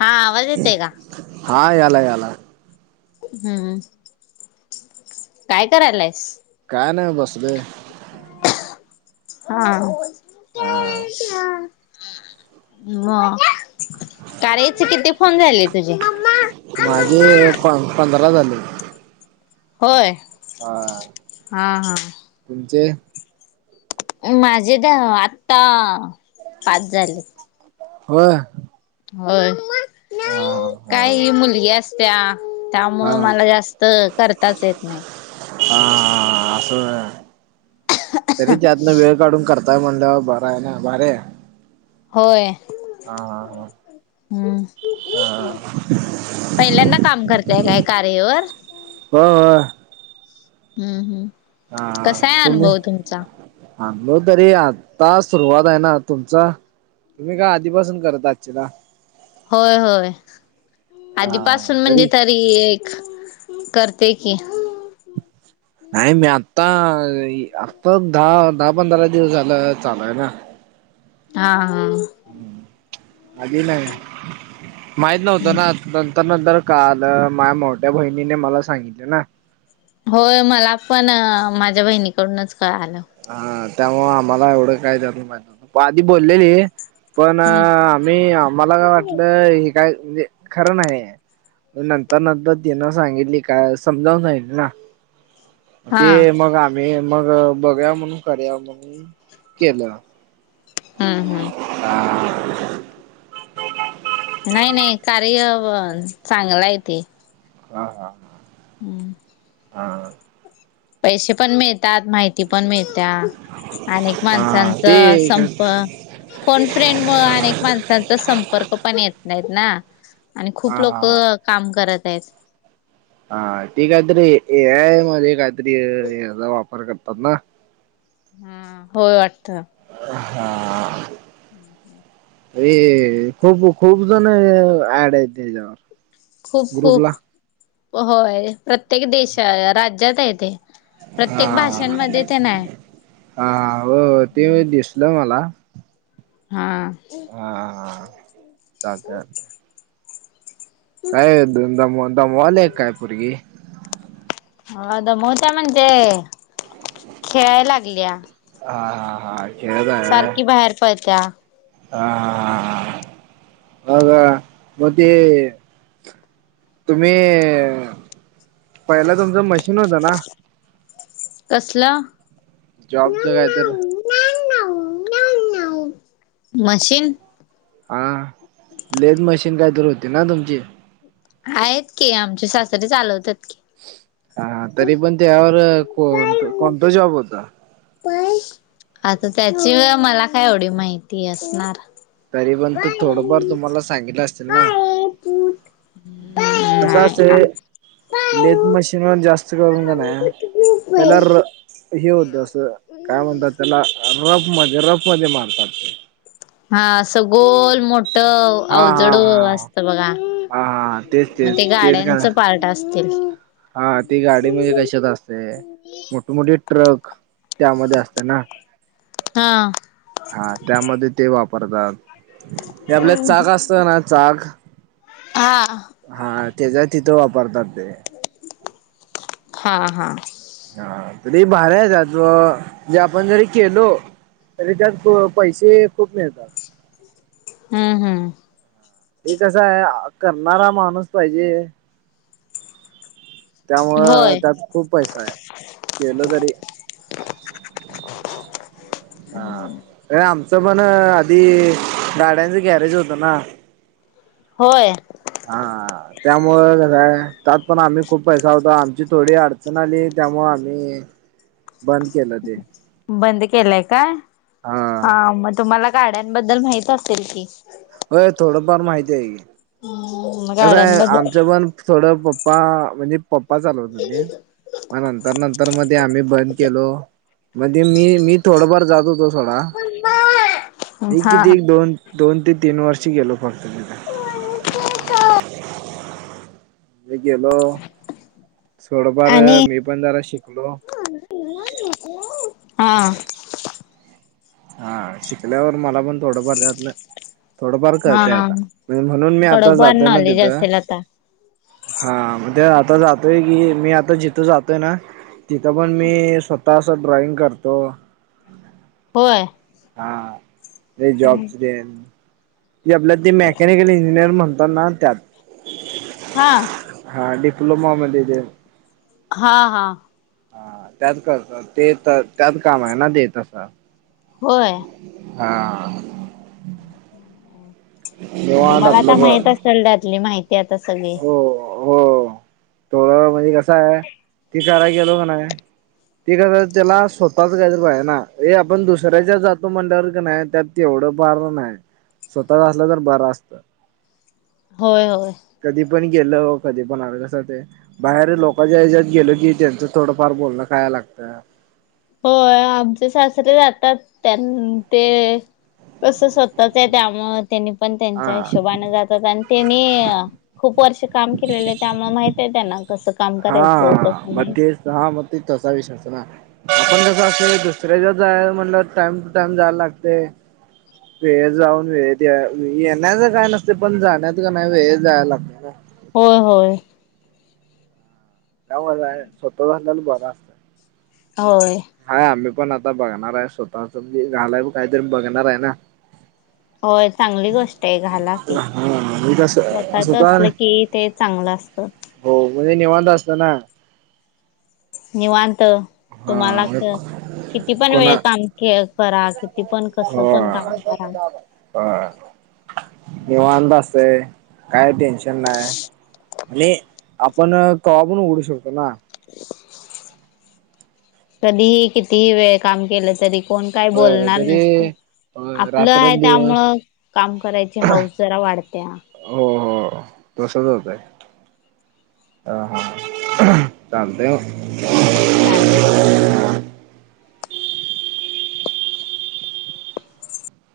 हा आवाज येतोय का? हा याला याला हम्म काय करायलायस. काय नाही बसले. हा हा मग करायचे किती फोन झाले तुझे माझे प पंधरा झाली. होय हा हा.. तुमचे माझे द आत्ता पाच झाले. हो होय हा काही मुलगी असत्या. हा त्यामुळं मला जास्त करताच येत नाही. हा हा असं तरी त्यातन वेळ काढून करत. काय मंडा बराय ना बार्या [inaudible] होय. हा हा हा हम् पहिल्यांदा काम करताय काय कार्यवर हो वा हम्म हम् कसाय अनुभव तुमचा आणांलो तरी आता सुरुवात आहे ना तुमचा तुम्ही का आधीपासून करत असंचीला. होय होय हा आधीपासून म्हणजे तरी तर एक करते की नाही मी आत्ता आता दहा दहा पंधरा दिवस झाला चालूय ना हा हा आधी नाही माहीत नव्हतं ना आता नंतर काल माझ्या मोठ्या बहिणीने मला सांगितले ना होय मला पण माझ्या बहिणीकडूनच कळालं हा त्यामुळं आम्हाला एवढं काय त्यातलं माहित नव्हतं पण आधी बोललेली पण हम्म आम्ही आम्हाला काय वाटलं हे काय म्हणजे खरं नाही आहे नंतर नंतर तिनं सांगितली काय समजावून सांगितले ना हा ते मग आम्ही मग बघूया म्हणून करूया म्हणून केलं हम् हम् ह नाही नाही कार्य चांगलं आहे ते हा हा हम्म हां पैसे पण मिळतात माहिती पण मिळत्या अनेक हा माणसांचं ते काय संप फोन फ्रेंड मुळं अनेक माणसांचा संपर्क पण येत नाहीत ना आणि हा खूप हा लोक हा. काम करत आहेत हा ते काहीतरी हे ए आय मध्ये काहीतरी याचा वापर करतात ना हम् होय वाटत हां हम्म हम्म ए खूप खूप जण ऍड आहेत ह्याच्यावर खूप खूप होय प्रत्येक देशा राज्यात आहे ते हा प्रत्येक भाषांमध्ये ते नाही हा हो ते दिसल मला हा हा हा चालतंय चालतंय काय दम दमवालय काय पुरगी हो दमवत्या म्हणजे खेळाय लागल्या हा हा हा खेळत आहे व्हय. सारखी बाहेर पळत्या हा आ मग मग ते तुम्ही पहिलं तुमच मशी न होता ना कसलं जॉबच काय तर मशीन हा लेथ मशीन काहीतर होती ना तुमची आहेत की आमचे सासरीे चालवतात की हा तरी पण त्यावर कोण कोणता जॉब होता आता त्याची मला काय एवढी माहिती असणार तरी पण ते थोडंफार तुम्हाला सांगितलं असेल ना कसं हम्म, असंतय लेज नाही मशीनवर जास्त करून कणी पहिला र हे होत असं काय म्हणतात त्याला रफ म रफ मध्ये मारतात. ते. हा सगोल मोठ हा हा अवजड हा अस बघा हा हा तेच मग तेच ते तेच का गाड्यांचं पार्ट असतील. हा ती गाडी म्हणजे कशात असते मोठ मोठीे ट्रक त्यामध्ये असते ना हा. हा त्यामध्ये ते वापरतात. हे आपल्यात चाक असत ना चाक हा. हा त्याच्या तिथं वापरतात ते हा हा! हा ते भारी हाय ज्याचो, जे आपण जरी केलो तरी त्यात प पैसे खूप मिळतात. हम्म हम्म हे कसं आहे करणारा माणूस पाहिजे. त्यामुळं होय त्यात खूप पैसा आहे केल तरी हा अ आमचं पण आधी गाड्यांचं गॅरेज होतं ना होय! आ! त्यामूळ कसय त्यात पण आम्ही खूप पैसा होता आमची थोडी अडचण आली त्यामूळ आम्ही [inaudible] बंद केल! बंद केलाय काय हा मग तुम्हाला गाड्यांबद्दल माहित असेल की. व्हय थोडंफार माहित आहे की. हम्म कसय गाड्यांबद्दल आमचं पण थोडं पप्पा म्हणजे पप्पा चालवत होतीत पण तर नंतर मध्ये आम्ही बंद केलो. मधी मी मी थोडाफार जात होतो सोडा एक हा. किती एक, दोन दोन ते तीन वर्षी गेलो फक्त मी गेलो थोडफार आणि मी पण जरा शिकलो हा! हा शिकल्यावर मला पण थोडंफार त्यातलं थोडंफार कळतय हा आता म्हणजे म्हणून मी आता थोडं फार जातोय ना नॉलेज तिथं असेल आता हा म ते आता जातोय की मी आता जिथं जातोय ना तिथं पण मी स्वतः अस ड्रॉइंग करतो. होय! हा ते जॉबच तेन ते आपल्या ते मेकॅनिकल इंजिनिअर म्हणतात ना त्यात हा! हा डिप्लोमा मध्ये तेन हा हा! हा त्यात कळत ते तर त्यात काम आहे ना ते तस होय. हा! निवांत तुम्हाला आता आपलं ब माहीत असल त्यातली माहिती आता सगळी हो! थोडं हो म्हणजे कस हाय मी कराय गेलो कन्हाय ते कस त्याला स्वतःच गॅरेज पाहिजे ना हे आपण दुसऱ्याच्या जातो म्हंटल्यावर कन्हाय तेवढं बार नाही स्वतःच असलं तर बरं असत. होय होय. कधी पण गेल कधी पण आल कसं असतंय बाहेरील लोकाच्या ह्याच्यात गेलो की त्यांच थोडंफार बोलण खाया लागतं. होय आमचे सासरे जातात त्यांन ते कसं स्वतःच आहे त्यामुळ त्यांनी पण त्यांच्या हा हिशोबाने जातात आणि त्यांनी खूप वर्ष काम केलेलं त्यामुळे माहित आहे त्यांना कसं काम करायचं हा कसं मग नाही. तेच हा मग ती तसाच विश्वास नाही. आपण जसं असं दुसऱ्याच्यात जायाच म्हटलं टाइम टू टाइम जायला लागते. वेळेत जाऊन वेळेत या येण्याच काय नसते पण जाण्यात कन्हाय वेळेत जायला लागते ना. होय होय! त्यामुळं कस हाय स्वतःच असल्याल बर हाय. होय. हाय आम्ही पण आता बघणार आहे स्वतःच मी घालाय काहीतरी बघणार आहे ना. होय चांगली गोष्ट आहे घाला. हा म्हणजे कस स्वतःच असलं की ते चांगलं असत. हो म्हणजे निवांत असत ना. निवांत हा तुम्हालाच किती पण कोणा वेळ काम करा किती पण कसं पण काम करा. ह निवांत असतय काय टेन्शन नाही. आणि आपण कवाबण उघडू शकतो ना. [inaudible] [unintelligible] कधीही कितीही वेळ काम केलं तरी कोण काय हो बोलणार तरी नसते. अ आपलं आहे रात्रंदिवस त्यामुळं काम करायचे हौस जरा वाढते. हो हो तसच होतय. ह हा ते हो [unintelligible] [inaudible] चालते चालते.